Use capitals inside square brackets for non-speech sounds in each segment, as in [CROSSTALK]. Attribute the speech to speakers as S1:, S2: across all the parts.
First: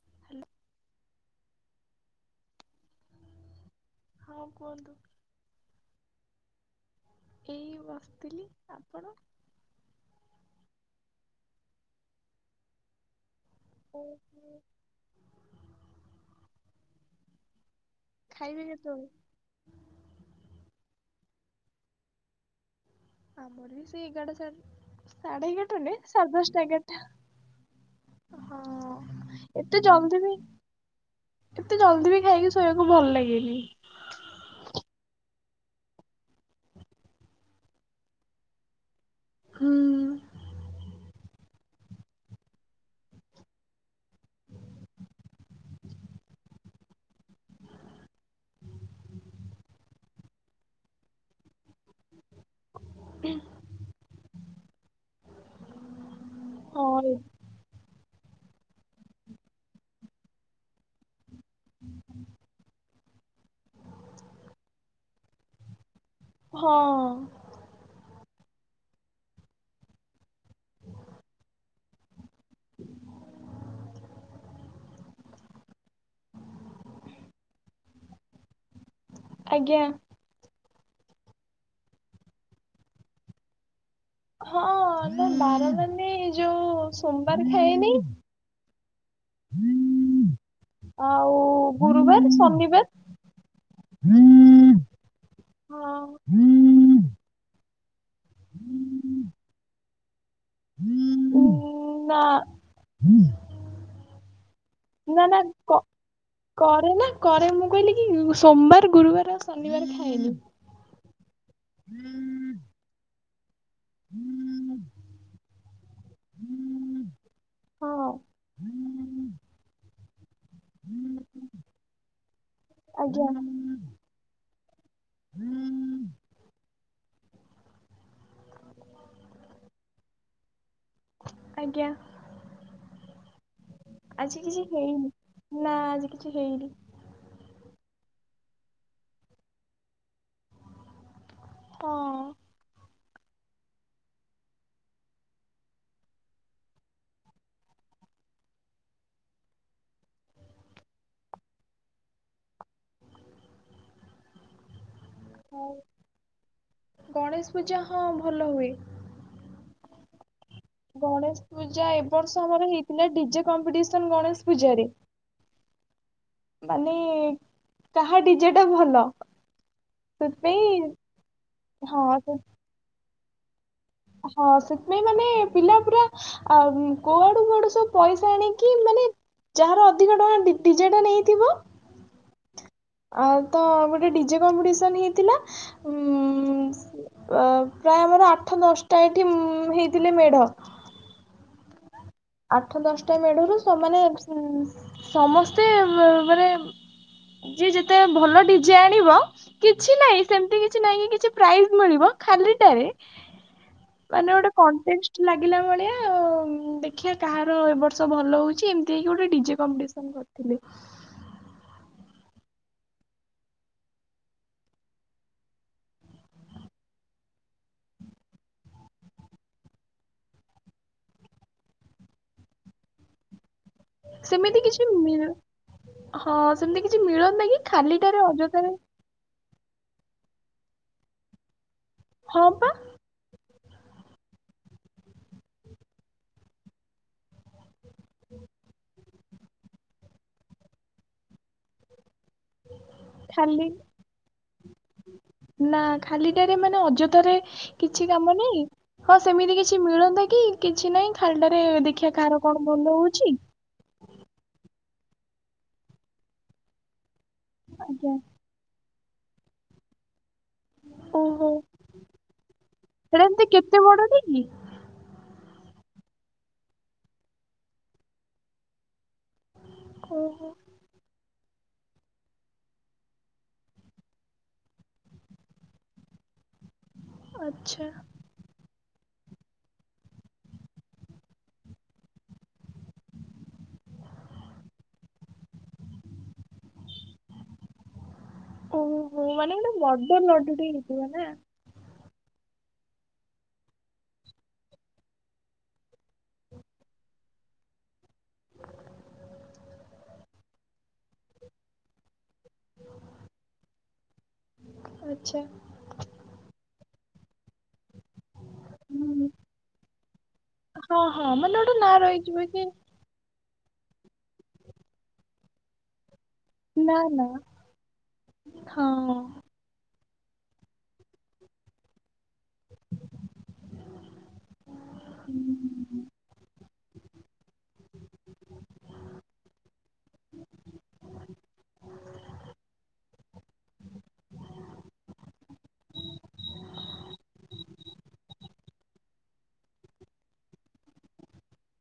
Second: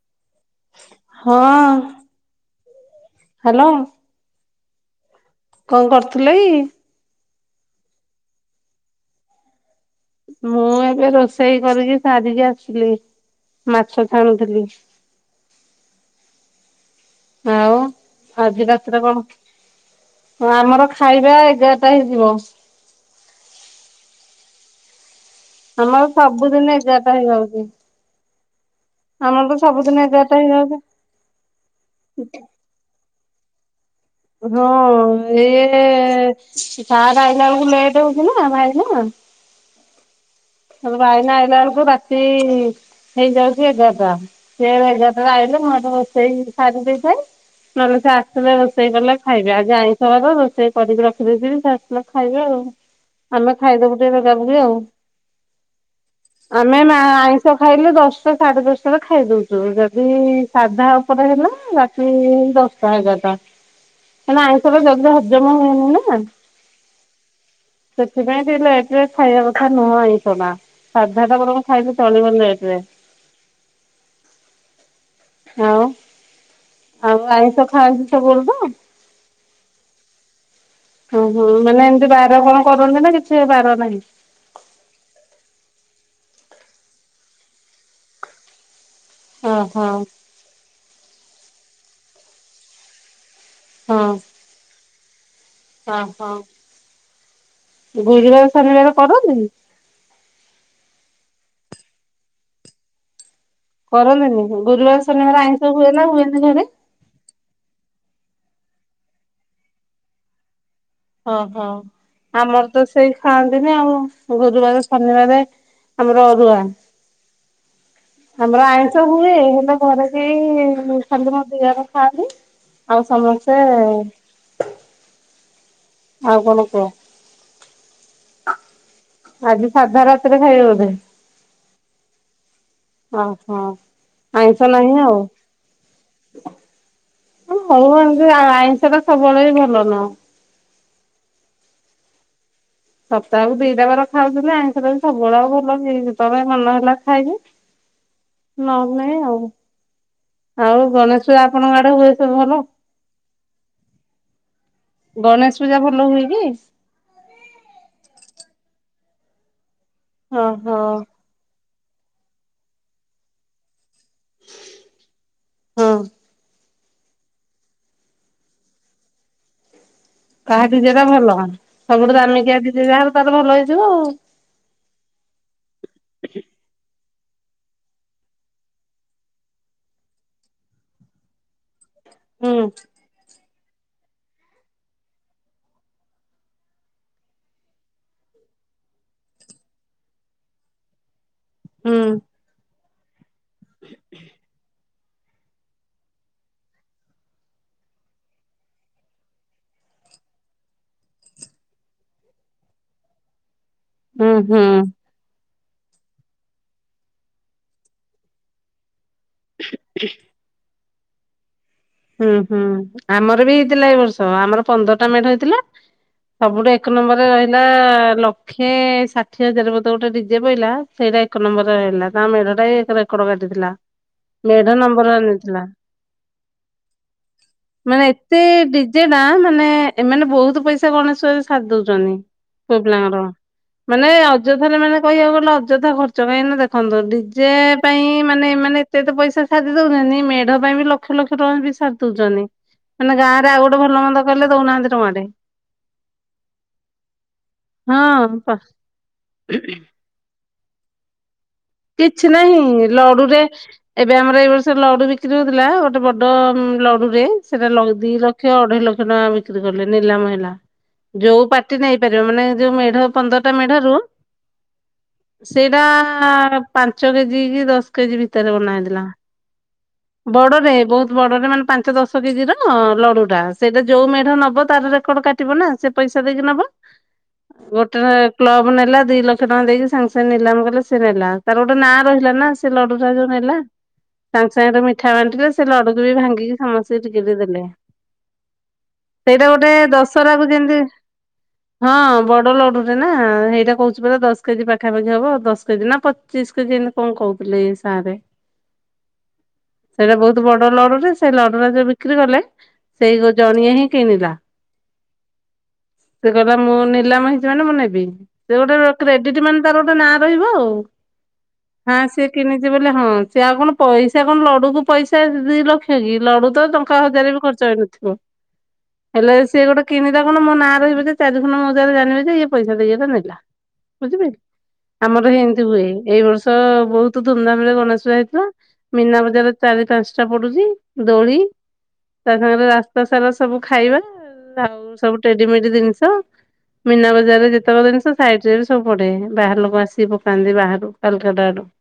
S1: [INAUDIBLE]
S2: ହଁ। ହ୍ୟାଲୋ।
S1: ହଁ, କୁହନ୍ତୁ?
S2: କଣ କରୁଥିଲ କି?
S1: ଏଇ ବସିଥିଲି, ଆପଣ?
S2: ମୁଁ ଏବେ ରୋଷେଇ କରିକି ସାରିକି ଆସିଲି ମାଛ
S1: ଓହୋ
S2: ଛାଣୁଥିଲି। ଆଉ
S1: ଖାଇବେ
S2: ଆଜି ରାତିରେ
S1: କେତେବେଳେ?
S2: କଣ? ହଁ, ଆମର ଖାଇବା ଏଗାରଟା ହେଇଯିବ।
S1: ଆମର ବି ସେ ଏଗଡା ସାଢେ ଏଗାରଟା ନୁହେ
S2: ଆମର
S1: ସଢେ ଦଶଟା
S2: ସବୁଦିନ ଏଗାରଟା ହେଇଯାଉଛି।
S1: ଏଗାରଟା। ହଁ,
S2: ଆମର ତ
S1: ଏତେ
S2: ସବୁଦିନ
S1: ଜଲଦି ବି
S2: ଏଗାରଟା ହେଇଯାଉଛି
S1: ଏତେ ଜଲଦି ବି ଖାଇକି ଶୋଇବାକୁ ଭଲ ଲାଗେନି।
S2: ହଁ, ଇଏ ସାର୍ ଆଇଲା ବେଳକୁ ଲେଟ୍ ହଉଛି ନା ଭାଇନା।
S1: ହୁଁ।
S2: ସମତେ ଆଇଲା ଆଇଲା ବେଳକୁ ରାତି ହେଇଯାଉଛି ଏଗାରଟା ସେ ଏଗାରଟା ଆଇିଲେ ମୁଁ ଏ ରୋଷେଇ ଶାରୀ ଦେଇଥାଏ। ନହେଲେ ସେ ଆସିଲେ ରୋଷେଇ କଲେ ଖାଇବେ ଆଜି ଆଇଁଷ ବାର ରୋଷେଇ କରିକି ରଖିଦେଇିଥିବି, ସେ ଆସିଲେ ଖାଇବେ ଆଉ। ଆମେ ଖାଇଦବୁ ଟିକେ ବେଗା ବେଗି ଆଉ। ଆମେ ମାଆ
S1: ହଁ
S2: ଆଇ ଧା ଖାଇଲେ ଦଶଟା ସାଢେ ଦଶଟାରେ ଖାଇଦଉଛୁ, ଯଦି ସାଧା ଉପରେ ହେଲା ରାତି ଦଶ। ସାଢେ଼ ଏଗାର ଟା କାଇଁ ଆଇଁଷ ରେ ଯଲଦି ହଜମ ହୁଏନି ନା।
S1: ହଁ।
S2: ସେଥିପାଇଁ ଟିକେ ଲେଟ ରେ ଖାଇବା କଥା ନୁହଁଇ। [UNINTELLIGIBLE] ସାଧା ଟା ବରଂ ଖାଇଲେ ଚଳିବ ଲେଟ୍ ରେ। ଆଉ, ଆଉ ଆଇଁଷ ଖାଆନ୍ତି ସବୁବେଳେ ତ?
S1: ଆଜ୍ଞା।
S2: ଓହୋ, ମାନେ ଏମିତି ବାର କଣ କରନ୍ତି ନା କିଛି ବାର ନାହିଁ?
S1: ହଁ ମୁଁ ବାର ମାନେ ଯୋଉ ସୋମବାର ଖାଏନି।
S2: ଓ ହଁ।
S1: ଆଉ ଗୁରୁବାର, ଶନିବାର।
S2: ଓ ହୋ, ଗୁରୁବାର ଶନିବାର କରନ୍ତିକି?
S1: [INAUDIBLE] ନା।
S2: କରନେନି ଗୁରୁବାର
S1: ନା ନା
S2: ଶନିବାର ଆଇଁଷ
S1: କ
S2: ହୁଏ ନା ହୁଏନି ଘରେ?
S1: କରେ ନା କରେ ମୁଁ କହିଲି କି ସୋମବାର, ଗୁରୁବାର, ଆଉ ଶନିବାର ଖାଏନି।
S2: ଓହୋ ଆମର ତ ସେଇ ଖାଆନ୍ତିନି ଆଉ ଗୁରୁବାର, ଶନିବାର ଆମର ଅରୁଆ।
S1: ହଁ।
S2: ଆମର ଆଇଁଷ ହୁଏ ହେଲେ ଘରେ ନ୍ତି ଖାଲି ମୋ ଦିଅର ଖାଆନ୍ତି ଆଉ
S1: ଆଜ୍ଞା।
S2: ସମସ୍ତେ
S1: [INAUDIBLE]
S2: ଆଉ କଣ କୁହ? ଆଜି ସାଧା ରାତିରେ ଖାଇବା ବୋଧେ?
S1: ଆଜ୍ଞା।
S2: ଓ ହୋ।
S1: ଆଜି କିଛି ହେଇନି ନା ଆଜି କିଛି ହେଇନି।
S2: ହଉ ଏ ଆଇଁଷ ଟା ସବୁବେଳେ ଭଲ ନୁହଁ।
S1: ହଁ ଅଁ
S2: ସପ୍ତାହକୁ ଦିଟା ବାର ଖାଉଥିଲେ ଆଇଁଷରେ ବି ସବୁବେଳେ ଆ ଭଲ କି ତମେ ମନ ହେଲା ଖାଇଲ। ନ ହେଲେ ନାହିଁ ଆଉ, ଆଉ ଗଣେଶ ପୂଜା ଆପଣଙ୍କ ଆଡେ ହୁଏ ସବୁ ଭଲ? ଗଣେଶ
S1: ଆଉ
S2: ପୂଜା ଭଲ ହୁଏ କି?
S1: ଗଣେଶ ପୂଜା ହଁ ଭଲ ହୁଏ।
S2: ହଁ ହଁ।
S1: ଗଣେଶ ପୂଜା ଏବ ବର୍ଷ ଆମର ହେଇଥିଲା ଡିଜେ କମ୍ପିଟିସନ ଗଣେଶ ପୂଜାରେ।
S2: ହଁ ଅଁ
S1: ମାନେ କାହା ଡିଜେ ଟା ଭଲ।
S2: କାହା
S1: ସେଥିପାଇଁ
S2: ଡିଜେଟା ଭଲ, ସବୁଠୁ
S1: ହଁ ସେ
S2: ଦାମିକିଆ ଡିଜେ ଯାହାର ତଲେ ଭଲ ହେଇଯିବ।
S1: ହଁ, ସେଥିପାଇଁ ମାନେ ପିଲା ପୁରା ଆ କୋଉଆଡୁ କୁଆଡୁ ସବୁ ପଇସା ଆଣିକି ମାନେ ଯାହାର ଅଧିକ ଟଙ୍କା ଡିଜେଟା ନେଇଥିବ।
S2: ହୁଁ ଉଁ
S1: ଆ ତ ଗୋଟେ ଡିଜେ କମ୍ପିଟିସନ ହେଇଥିଲା ଉ ଅ ପ୍ରାୟ ଆମର ଆଠ ଦଶଟା ଏଇଠି ହେଇଥିଲେ ମେଢ।
S2: ହୁଁ
S1: ଆଠ ଦଶଟା ମେଢରୁ, ସେମାନେ ସମସ୍ତେ ମାନେ ଯ ଯେତେ ଭଲ ଡିଜେ ଆଣିବ କିଛି ନାହିଁ ସେମତି କିଛି ନାହିଁ କି କିଛି ପ୍ରାଇସ ମିଳିବ ଖାଲିଟାରେ।
S2: [INAUDIBLE]
S1: ମାନେ ଗୋଟେ
S2: ହୁଁ
S1: କଣ୍ଟେଷ୍ଟ ଲାଗିଲା ଭଳିଆ ଦେଖିବା କାହାର ଏବ ବର୍ଷ ଭଲ ହଉଛି ଏମତି। ସେକି ଗୋଟେ ଡିେମ୍ପଟିସନ କରିଥିଲୁ।
S2: ହୁଁ ହୁଁ, ଆମର ବି ହେଇଥିଲା ଏ ବର୍ଷ, ଆମର ପନ୍ଦରଟା ମେଢ ହେଇଥିଲା। ସବୁଠୁ ଏକ ନମ୍ବର ରେ ରହିଲା ଲ ଲଖେ ଷାଠିଏ ହଜାର ବୋଧେ ଗୋଟେ ଡିଜେ ପହିଲା, ସେଇଟା ଏକ ନମ୍ବର ରହଲା ତା ମେଢ ଟା ରେକଡ଼ କାଟିଥିଲା।
S1: ସେମିତି
S2: ମେଢ
S1: କିଛି
S2: ନମ୍ବର ଆଣିଥିଲା
S1: ହଁ ସେମିତି କିଛି ମିଳନ୍ତା କି ଖାଲିଟାରେ ଅଯଥାରେ
S2: ସେଟା ମାନେ ଏମାନେ ବହୁତ ପଇସା ଗଣେଶପୂଜା ରେ ସାରି ଦଉଛନ୍ତି
S1: ହଁ ବା
S2: ପୁଅ ପିଲାଙ୍କର। ମାନେ ଅଯଥାରେ ମାନେ କହିବାକୁ ଗଲେ ଅଯଥା ଖର୍ଚ୍ଚ କାହିଁକି ଦେଖନ୍ତୁ ଡିଜେ ପାଇଁ ମାନେ ମାନେ ଏତେ ତେ ପଇସା ସାଧ ଦଉଛନ୍ତି, ମେଢ ପାଇଁ ବି ଲକ୍ଷ ଲକ୍ଷ ଟଙ୍କା ବି ସାରି ଦଉଛନ୍ତି। ମାନେ ଗାଁରେ ଆଉ
S1: ଖାଲି
S2: ଗୋଟେ ଭଲ ମନ୍ଦ କଲେ ଦଉନାହାନ୍ତି ଟଙ୍କାଟେ।
S1: ନା ଖାଲିଟାରେ ମାନେ ଅଯଥାରେ କିଛି କାମ
S2: ହଁ
S1: ନାହିଁ। ହଁ ସେମିତି କିଛି ମିଳନ୍ତା କି, କିଛି ନାହିଁ, ଖାଲିଟାରେ ଦେଖିବା
S2: କିଛି
S1: କାହାର
S2: ନାହିଁ
S1: କଣ ଭଲ ହଉଛି।
S2: ଲଡୁରେ ଏବେ ଆମର ଏଇ ବର୍ଷ ଲଡୁ ବିକ୍ରି ହଉଥିଲା, ଗୋଟେ ବଡ ଲଡୁରେ ସେଟା ଲ ଦି
S1: ଆଜ୍ଞା
S2: ଲଖ ଲକ୍ଷ ଅଢେଇ ଲକ୍ଷ ଟଙ୍କା ବିକ୍ରି କଲେ, ନିଲାମ ହେଲା। ଯୋଉ
S1: ଓହୋ
S2: ପାର୍ଟି ନେଇ ପାରିବ, ମାନେ ଯୋଉ ମେଢ
S1: ସେଇଟା ଏମିତି
S2: ପନ୍ଦରଟା
S1: କେତେ
S2: ମେଢରୁ
S1: ବଡଟେ କି?
S2: ସେଇଟା ପାଞ୍ଚ କେଜି କି, ଦଶ କେଜି ଭିତରେ ବନା ହେଇଥିଲା।
S1: ଓହୋ
S2: ବଡଟେ, ବହୁତ ବଡଟେ, ମାନେ ପାଞ୍ଚ ଦଶ ଦଶ କେଜି ର ଲଡୁ ଟା, ସେଇଟା ଯୋଉ ମେଢ ନବ ତାର ରେକର୍ଡ କାଟିବ ନା, ସେ ପଇସା ଦେଇକି ନେବ।
S1: ଆଚ୍ଛା
S2: ଗୋଟେ କ୍ଲବ ନେଲା ଦି ଲକ୍ଷ ଟଙ୍କା ଦେଇକି, ସାଙ୍ଗେ ସାଙ୍ଗେ ନିଲାମ କଲେ ସ ନେଲା। ତାର ଗୋଟେ ନାଁ ରହିଲା ନା, ସେ ଲଡୁୁରା ଯୋଉ ନେଲା। ସାଙ୍ଗେ ସାଙ୍ଗେରେ ମିଠା ବାଣ୍ଟିଲେ, ସେ ଲଡ଼ୁ ବି ଭାଙ୍ଗିକି ସମସ୍ତେ ଟିକେ ଦେଲେ।
S1: ଓହୋ
S2: ସେଇଟା
S1: ମାନେ
S2: ଗୋଟେ
S1: ବଡ
S2: ଦଶହରାକୁ
S1: ଲଡୁଟେ
S2: ଯେମିତି
S1: ହେଇଥିବ ନା
S2: ହଁ ବଡ ଲଡୁଟେ ନା, ସେଇଟା କହୁଛି ପ ଦଶ କେଜି ପାଖାପାଖି ହବ ଦଶ କେଜି ନା ଚିସ୍କ ଯେମିତି କଣ କହୁଥିଲେ ସାର ସେଇଟା ବହୁତ ବଡ ଲଡୁଟେ, ସେଇ ଲଡୁଟା ଯ ବିକ୍ରି କଲେ ସେଇ ଜଣିଆ ହିଁ କିଣିଲା,
S1: ଆଚ୍ଛା।
S2: ସେ କହିଲା ମୁଁ ନିଲାମ [UNINTELLIGIBLE] ମୁଁ ନେବି ସେ ଗୋଟେ
S1: ହୁଁ।
S2: କ୍ରେଡିଟ ମାନେ ତାର ଗୋଟେ ନାଁ ରହିବ ଆଉ।
S1: ଅଁ ମାନେ। ଗୋଟେ ନାଁ
S2: ହାଁ ସିଏ
S1: ରହିଯିବ କି
S2: କିନିଚି ବୋଲି ହଁ ସିଏ ଆଉ କଣ ପଇସା କଣ ଲଡୁକୁ ପଇସା ଦି ଲକ୍ଷ କି ଲଡୁ ତ
S1: ନା
S2: ଟଙ୍କା
S1: ନା
S2: ହଜାର ବି ଖର୍ଚ୍ଚ ଏଇନଥିବ
S1: ହଁ
S2: ହେଲେ ସ୍ ସେ ଗୋଟେ କିଣିଲା କଣ ମୋ ନାଁ ରହିବ ଯେ ଚାରିଖନ ମୌଜାରେ ଜାନିବେ ଯେ ଇଏ ପଇସା ଦେଇ ଏଟା ନେଲା ବୁଝି ପାଇଲୁ ଆମର ହେଇ ଏମିତି ହୁଏ ଏଇ ବର୍ଷ ବହୁତୁ ଧୁମଧାମ ରେ ଗଣେଶ ପୂଆ ହେଇଥିଲା ମୀନା ବଜାରରେ ଚାରି, ପାଞ୍ଚଟା ପଡୁଚି ଦୋଳି ତା ସାଙ୍ଗରେ ରାସ୍ତା ସାରା ସବୁ ଖାଇବା ଆଉ ସବୁ ଟେଡିମେଡି ଦିନିଷ। ମୀନା ବଜାରରେ ଯେତେବେଳେ ଦିନିଷ ସାଇଡ ରେ ସବୁ ପଡେ ବାହାର ଲୋକ ଆସି ପକାନ୍ତି ବାହାରୁ। କାଲକାଟାଡୁ।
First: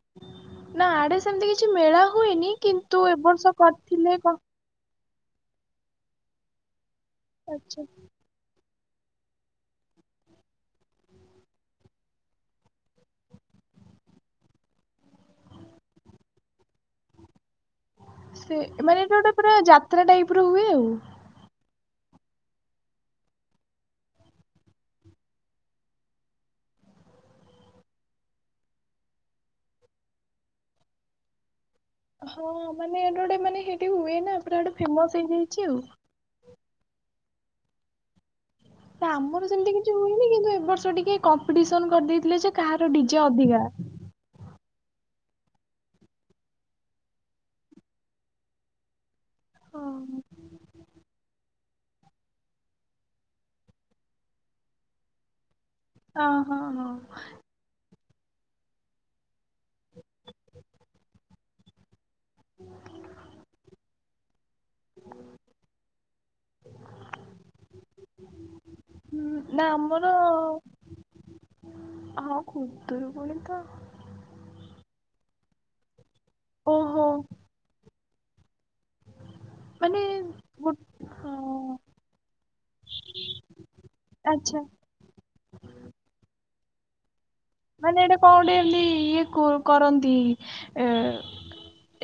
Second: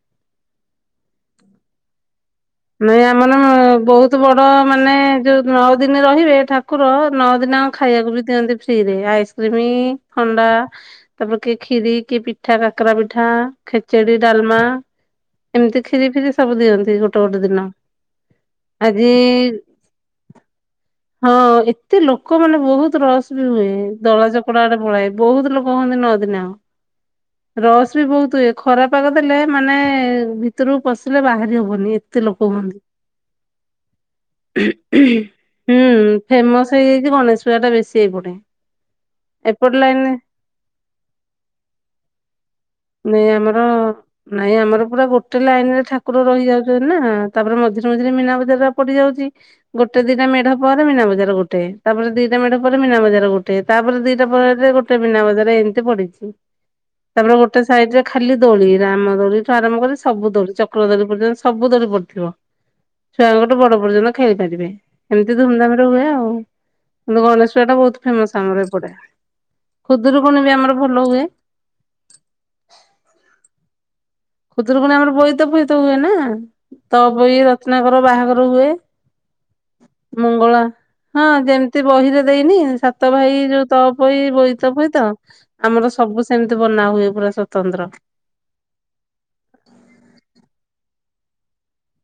S1: ନାଁ ଆଡେ ସେମିତି କିଛି ମେଳା ହୁଏନି। କିନ୍ତୁ
S2: ନାଇଁ
S1: ଏ
S2: ଆମନ
S1: ବର୍ଷ କରିଥିଲେ
S2: ବହୁତୁ
S1: କଣ
S2: ବଡ ମାନେ ଯୋଉ ନଅ ଦିନି ରହିବେ ଠାକୁର ନଅ ଦିନ
S1: ଆଚ୍ଛା
S2: ଖାଇଆକୁ ବି ଦିଅନ୍ତି ଫ୍ରି ରେ ଆଇସ୍କ୍ରିମି, ଥଣ୍ଡା। ତାପରେ କିଏ ଖିରି କି ପିଠା କାକରା ପିଠା ଖେଚେଡି, ଡାଲମା। ଏମିତି ଖିରି ଫିରି ସବୁ ଦିଅନ୍ତି ଗୋଟେ ଗୋଟେ ଦିନ।
S1: ସେ ଏମାନେ
S2: ଆଜି
S1: [UNINTELLIGIBLE] ପୁରା ଯାତ୍ରା ଟାଇପର ହୁଏ ଆଉ।
S2: ହଁ ଏତେ ଲୋକମାନେ ବହୁତୁ ରସ୍ ବି ହୁଏ ଦଳା ଚକଡା ଆଡେ ପଳାଏ ବହୁତୁ ଲୋକ ହୁଅନ୍ତି ନଅ ଦିନ। ରସ୍ ବି ବହୁତୁ ଉଏ ଖରା ପାଗ ଦେଲେ ମାନେ ଭିତରୁକୁ ପଶିଲେ ବାହାରି ହବନି ଏ
S1: ହଁ ମାନେ [UNINTELLIGIBLE] ମାନେ ହେଇଠି ହୁଏ ନା ପୁରା ଗୋଟେ ଫେମସ୍ ହେଇଯାଇଚି ଆଉ।
S2: ଫେମସ୍ ହେଇଯାଇଚି ଗଣେଶ ପୂଜାଟା ବେଶୀ ଏଇପଟେ।
S1: ଆମର ସେମିତି
S2: ଏପଟ
S1: କିଛି
S2: ଲାଇନରେ
S1: ହୁଏନି କିନ୍ତୁ ଏ ବର୍ଷ ଟିକେ କମ୍ପିଟିସନ କରିଦେଇଥିଲେ ଯେ କାହାର ଡିଜେ
S2: ନାଇଁ ଆମର
S1: ଅଧିକା।
S2: ନାଇଁ ଆମର ପୁରା ଗୋଟେ ଲାଇନରେ ଠାକୁର ରହିଯାଉ [UNINTELLIGIBLE] ନା ତାପରେ ମଝିରେ ମଝିରେ ମୀନା ବଜାର ଟା ପଡିଯାଉଚି।
S1: ହଁ
S2: ଗୋଟେ ଦିଟା ମେଢ ପରେ ମୀନା ବଜାର ଗୋଟେ। ତାପରେ ଦିଟା ମେଢ ପରେ ମୀନା ବଜାର ଗୋଟେ ତାପରେ ଦିଟା ପରେ ଗୋଟେ ମୀନା ବଜାର ଏମ୍ ତି ପଡିଚି
S1: ହଁ ହଁ ହଁ
S2: ତାପରେ ଗୋ ଟେ ସାଇଡରେ ଖାଲି ଦୋଳି ରାମ ଦୋଳିଠୁ ଆରମ୍ଭ କରି ସବୁ ଦୋଳି ଚକ୍ର ଦୋଳି ପର୍ଯ୍ୟ ସବୁ ଦୋଳି ପଡିଥିବ। ଛୁଆଙ୍କ ଠୁ ବଡ ପର୍ଯ୍ୟନ୍ତ ଖେଳିପାରିବେ ଏମିତି ଧୁମଧାମ୍ ରେ ହୁଏ ଆଉ। କିନ୍ତୁ ଗଣେଶ ପୂଜାଟା ବହୁତୁ ଫେମସ୍ ଆମର ଏପଟେ
S1: ହୁଁ ନା ଆମର
S2: ଖୁଦୁରୁକୁଣୀ ବି ଆମର ଭଲ ହୁଏ।
S1: ହଁ ଖୁଦୁରୁକୁଣୀ ତ
S2: ଖୁଦୁରୁକୁଣୀ ଆମର ବୋଇତ ଫୋଇତ ହୁଏ ନା
S1: ଓହୋ
S2: ତପୋଇ ରତ୍ନାକର ବାହାଘର ଉଏ।
S1: ମାନେ ଗୋ
S2: ହଁ ଯେମିତି ବହିରେ ଦେଇନି ସାତ ଭାଇ ଯୋଉ ତପୋଇ
S1: ଆଚ୍ଛା।
S2: ବୋଇତ ଫୋଇତ ଆମର ସବୁ ସେମିତି ବନା ହୁଏ ପୁରା ସ
S1: ମାନେ ଏଟା କଁ ଓଟେ ଏମିତି ଇଏ କୋ କରନ୍ତି ଏ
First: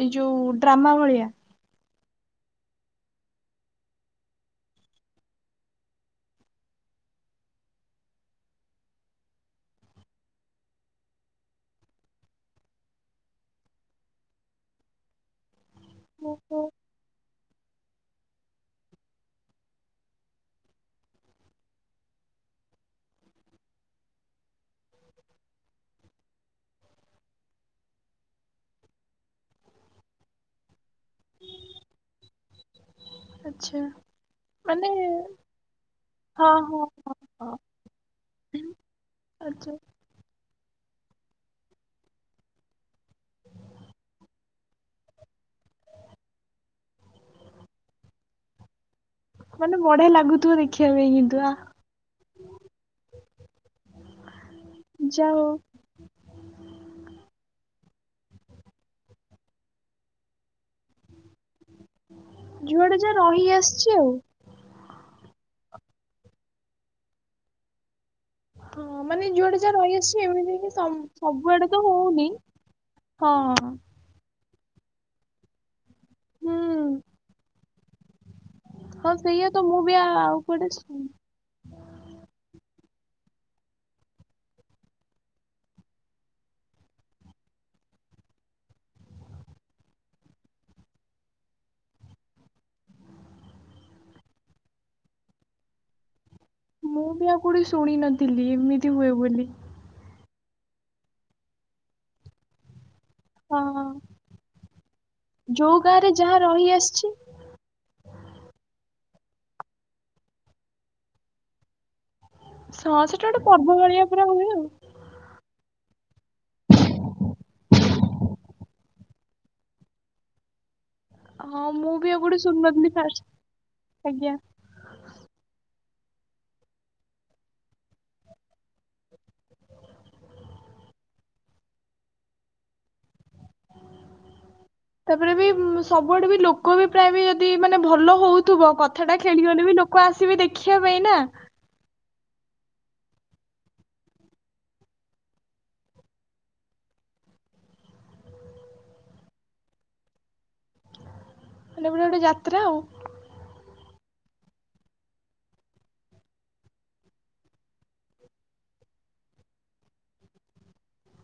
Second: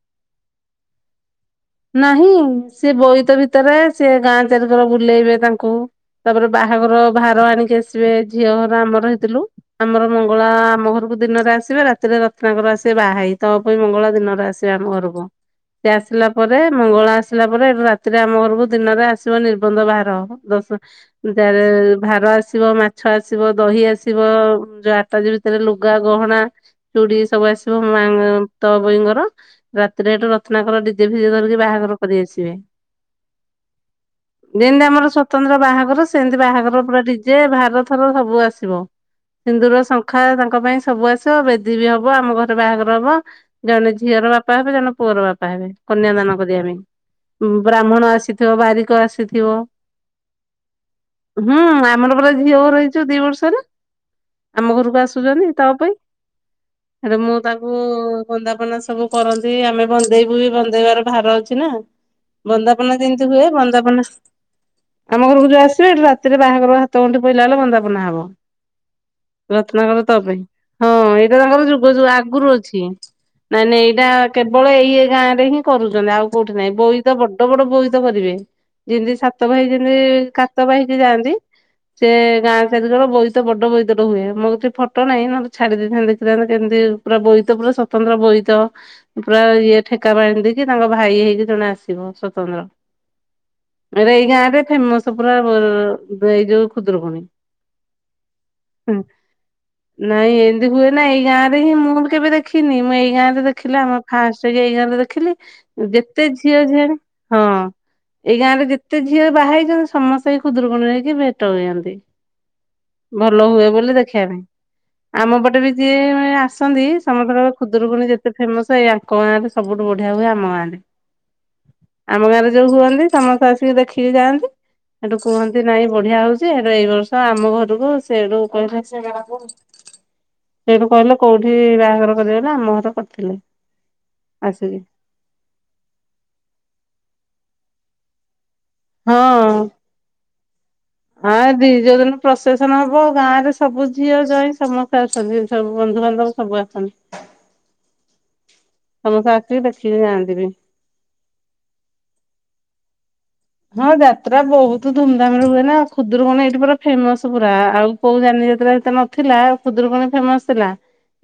S1: ଏଇ ଯୋଉ ଡ୍ରାମା ଭଳିଆ।
S2: ନାହିଁ ସେ ବୋଇତ ଭିତରେ ସିଏ ଗାଁ ଚାରିକର ବୁଲେଇବେ ତାଙ୍କୁ। ତାପରେ ବାହାଘର ଭାର ଆଣିକି ଆସିବେ ଝିଅ ଘର ଆମର ହେଇତିଲୁ। ଆମର ମଙ୍ଗଳା ଆମ ଘରକୁ ଦିନରେ ଆସିବେ ରାତିରେ ରତ୍ନାକର ଆସିବେ ବା ହେଇ ତପୋଇ, ମଙ୍ଗଳା ଦିନରେ ଆସି [UNINTELLIGIBLE] ଆମ ଘରକୁ ସେ ଆସିଲା ପରେ ମଙ୍ଗଳା ଆସ୍ ସିଲା ପରେ ଏଠୁ ରାତିରେ ଆମ ଘରକୁ ଦିନରେ ଆସିବ ନିର୍ବନ୍ଧ ବାଇ ଦଶ ଯାରେ ଭାର ଆସିବ ମାଛ ଆସିବ ଦହି ଆସିବ ଯା ଟାଜେ ଭିତରେ ଲୁଗା, ଗହଣା। ଚୁଡି ସବୁ ଆସିବ ମା ତପୋଇଙ୍କର ରାତିରେ ଏଠୁ ରତ୍ନାକର ଡି ଜେ ପିଜେ ଧରିକି ବାହାଘର କରିଆସିବେ।
S1: ଚ୍ଛା।
S2: ଯେମିତି ଆମର ସ୍ଵତନ୍ତ୍ର ବାହାଘର ସେମିତି
S1: ହଁ ହଁ
S2: ବାହାଘର ପୁରା ଡିଜେ ଭାର ଥୋର ସବୁ ଆସିବ।
S1: ଆଚା।
S2: ସିନ୍ଦୁର ଶଙ୍ଖା ତାଙ୍କ ପାଇଁ ସବୁ ଆସିବ ବେଦୀ ବି ହବ ଆମ ଘରେ ବାହାଘର ହବ। ଜଣେ ଝିଅର ବାପା ହେବେ ଜଣେ ପୁଅର ବାପା ହେବେ। କନ୍ୟା ଦାନ କରିବା ପାଇଁ ଉଁ ବ୍ରାହ୍ମଣ ଆସିଥିବ ବାରିକ ଆସି
S1: ମାନେ ବଢିଆ ଲାଗୁଥୁ ଦେଖିବା ପାଇଁ କି
S2: ହୁଁ ଆମର ପରା ଝିଅଘର ହେଇଚୁ ଦି ବର୍ଷ ହେଲା। ଆମ ଘରକୁ
S1: ଯା ହଉ
S2: ଆସୁଛନ୍ତି ତପୋଇ। ଆରେ ମୁଁ ତାକୁ ବନ୍ଦାପନା ସବୁ କରନ୍ତି ଆମେ ବନ୍ଦେଇବୁ ବି ବ ଦେବାର ଭାର ଅଛି ନା
S1: ଯୁଆଡେ
S2: ବନ୍ଦାପନା
S1: ଯା
S2: ଯେମିତି
S1: ରହି
S2: ହୁଏ
S1: ଆସିଛି
S2: ବନ୍ଦାପନା।
S1: ଆଉ
S2: ଆମ ଘରକୁ ଯଉ ଆସିବେ ଏଠି ରାତିରେ ବାହାଘର ହାତଗଣ୍ଠି ପଇଲା ବେଳେ ବନ୍ଦାପନା ହବ।
S1: ହଁ ମାନେ ଯୁଆଡେ ଯା ରହି
S2: ରତ୍ନାକର
S1: ଆସିଛି
S2: ତପୋଇ
S1: ଏମିତି କି
S2: ହଁ
S1: ସମ-
S2: ଏଇଟା ତାଙ୍କର
S1: ସବୁଆଡେ ତ
S2: ଯୁଗ ଯୁଗ
S1: ହଉନି
S2: ଆଗରୁ ଅଛି।
S1: ହଁ
S2: ନାଇଁ ନାଇଁ ଏଇଟା କେବଳ ଏଇ ଏ ଗାଁରେ ହିଁ। କରୁଛନ୍ତି ଆଉ କୋଉଠି
S1: ହୁଁ
S2: ନାହିଁ ବୋଇତ ବଡ ବଡ ବୋଇତ କରିବେ।
S1: ହଁ
S2: ଯେମିତି ସାତ
S1: ସେଇଆ ତ
S2: ଭାଇ
S1: ମୁଁ ବି
S2: ଯେମିତି
S1: ଆ- ଆଉ
S2: କାତ
S1: କୁଆଡେ
S2: ବାହିକି
S1: ଶୁ-
S2: ଯାଆନ୍ତି। ସେ ଗାଁ [UNINTELLIGIBLE] ବୋଇତ ବଡ ବୋଇତଟେ ହୁଏ ମୋ କତି ରେ ଫଟୋ ନାହିଁ ନହେଲେ ଛାଡି ଦେଇଥାନ୍ତି ଦେଖିଥାନ୍ତ କେମିତି। ପୁରା ବୋଇତ ପୁରା ସ୍ଵତନ୍ତ୍ର ବୋଇତ ଉଁ ପୁରା ଇଏ ଠେକା ବାନ୍ଧି କି ତାଙ୍କ ଭାଇ ହେଇକି ଜଣେ ଆସିବ ସ୍ଵତନ୍ତ୍ର। ଆରେ ଏଇ ଗାଁ ରେ ଫେମସ ପୁରା ବ ବେଇ ଯୋଉ।
S1: ମୁଁ
S2: ଖୁଦୁରୁକୁଣୀ।
S1: ବି ଆଉ କଉଠି ଶୁଣ ନଥିଲି ଏମିତି ହୁଏ ବୋଲି।
S2: ନାଇଁ ଏମିତି ହୁଏ ନା ଏଇ ଗାଁ ରେ ହିଁ ମୁଁ କେବେ ଦେଖିନି ମୁଁ ଏଇ। ଗାଁ ରେ
S1: ହଁ
S2: ଦେଖିଲି ଆମ ଫାର୍ଷ୍ଟ ଏ-ଏଇ ଗାଁରେ ଦେଖିଲି
S1: ଯୋଉ
S2: ଇଁ
S1: ଗାଁରେ
S2: ଯେତେ
S1: ଯାହା ରହି
S2: ଝିଅ ଝିଆଣି
S1: ଆସିଛି
S2: ହଁ। ଏଇ ଗାଁ ରେ ଯେତେ ଝିଅ ବାହା ହେଇଛନ୍ତି ସମସ୍ତେ ଏଇ ଖୁଦୁରୁ କୁଣି ହେଇକି ଭେଟ ହୁଅନ୍ତି।
S1: ହଁ ସେଟା ଗୋଟେ
S2: ଭଲ ହୁଏ
S1: ପର୍ବ
S2: ବୋଲି
S1: ଭଳିଆ
S2: ଦେଖିବା
S1: ପୁରା
S2: ପାଇଁ।
S1: ହୁଏ ଆଉ
S2: ଆମ ପଟେ ବି ଯିଏ ମାନେ ଆସନ୍ତି ସମସ୍ତେ କହିବେ ଖୁଦୁରୁକୁୁଣି ଯେତେ ଫେମସ ଏଇ ଆଙ୍କ ଗାଁରେ ସବୁଠୁ ବ ବଢିଆ ହୁଏ ଆମ ଗାଁ ରେ
S1: ହଁ ମୁଁ ବି
S2: ଆମ
S1: ଆଗରୁ
S2: ଗାଁରେ ଯୋଉ
S1: ଶୁଣିନଥିଲି
S2: ହୁଅନ୍ତି ସମସ୍ତେ ଆସିକି ଦେଖି କି
S1: ଆଜ୍ଞା
S2: ଯାଆନ୍ତି। ସେଠୁ କୁହନ୍ତି ନାଇଁ ବଢିଆ ହଉଛି ସେଠୁ ଏଇ ବର୍ଷ ଆମ ଘରକୁ ସେଠୁ କହିଲା। ସେଠୁ କହିଲେ କୋଉ ଠି ବାହାଘର କରିବ ନା ଆମ ଘର କରିଥିଲେ ଆସିକି।
S1: ତା ପରେ ବି ଉଁ ସବୁଆଡେ ବି ଲୋକ ବି ପ୍ରାୟ ବି ଯଦି ମାନେ ଭଲ ହଉଥୁବ କଥାଟା
S2: ହଁ।
S1: ଖେଳିଗଲେ ବି ଲୋ କ ଆସିବେ ଦେଖିବା ପାଇଁ ନା।
S2: ଆ ଦି ଯୋଉ ଦିନ ପ୍ରସେସନ ହବ ଗାଁ ରେ ସବୁ ଝିଅ ଜ୍ଵଇଁ ସମସ୍ତେ ଆସନ୍ତି ସବୁ ବନ୍ଧୁ ବାନ୍ଧବ ସବୁ ଆ ସନ। ସମସ୍ତେ ଆସିକି ଦେଖିକି ଯାଆନ୍ତି ବି।
S1: ମାନେ ପୁରା ଗୋଟେ ଯାତ୍ରା ଆଉ।
S2: ହଁ ଯାତ୍ରା ବହୁତ ଧୁମ ଧାମରେ ହୁଏ ନା ଆଉ ଖୁଦୁରୁକୁଣି ଏଇଠି ପୁରା ଫେମସ ପୁରା ଆ-ଆଉ। କୋଉ ଜାନି ଯାତ୍ରା ତ ଏତେ ନଥିଲା ଖୁଦୁରୁ କୁଣୀ ଫେମସ ଥିଲା।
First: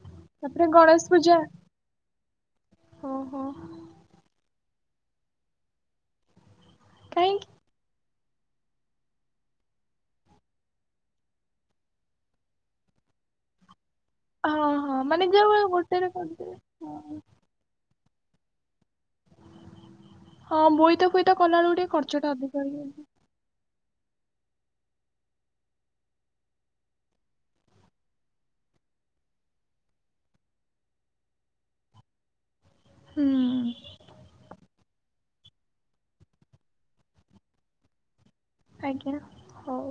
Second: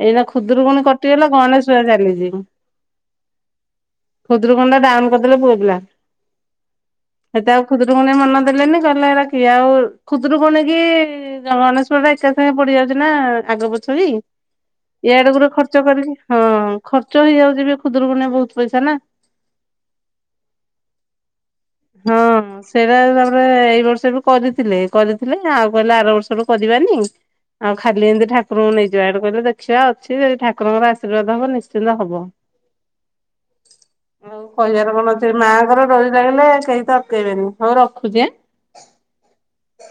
S2: ଏଇନା ଖୁଦୁରୁ
S1: ତାପରେ
S2: କୁଣି
S1: ଗଣେଶ
S2: କଟିଗଲା
S1: ପୂଜା
S2: ଗଣେଶ ପୂଜା ଚାଲିଛି।
S1: ଓହୋ
S2: ଖୁଦୁରୁକିଣି ଟା ଡାଉନ କରିଦେଲେ ପୁଅ ପିଲା।
S1: କାହିଁକି
S2: ସେତେ ଆଉ ଖୁଦରୁକୁଣୀ ମନ ଦେଲେନି କହିଲେ ଏରା କିଏ ଆଉ ଖୁଦୁରୁକୁଣି କି ଗଣେଶ। ଯୋଡ଼େ ଏକା ସାଙ୍ଗେ ପଡି ଯାଉଛି ନା ଆଗ ପଛ ହେଇ
S1: ହଁ ହଁ ମାନେ
S2: ଇଆଡକୁ ର
S1: ଯୋଉ
S2: ଖର୍ଚ୍ଚ
S1: ଗୋଟେରେ
S2: କରିକି ହଁ।
S1: କରିଦେବେ
S2: ଖର୍ଚ୍ଚ ହେଇ ଯାଉଛିି ବି ଖୁଦୁରୁ କୁଣି ରେ ବହୁତ ପଇସା ନା।
S1: ହଁ ବୋଇତ ଫୋଇତ କଲା ବେଳୁ
S2: ହଁ ସେଇଟା ତାପରେ ଏଇ ବର୍ଷ ବି କରିଥିଲେ କରିଥିଲେ ଆଉ କହିଲେ ଆର ବର୍ଷରୁୁ କରିବାନି। ଆଉ ଖାଲି ଏମିତି ଠାକୁରଙ୍କୁ ନେଇଯିବା ଇଆଡୁ କହିଲେ ଦେଖିବା ଅଛି ଯଦି ଠାକୁରଙ୍କର ଆଶୀର୍ବାଦ ହବ ନିଶ୍ଚିନ୍ତ ହବ। [INAUDIBLE]
S1: ହୁଁ।
S2: ଆଉ କହିବାର କଣ ଅଛି ମାଆଙ୍କର ଡୋରି ଲାଗିଲେ କେହି ତ ଅଟକେଇ ବେନି ହଉ ରଖୁଛି ଆଁ।
S1: ଆଜ୍ଞା ହଉ।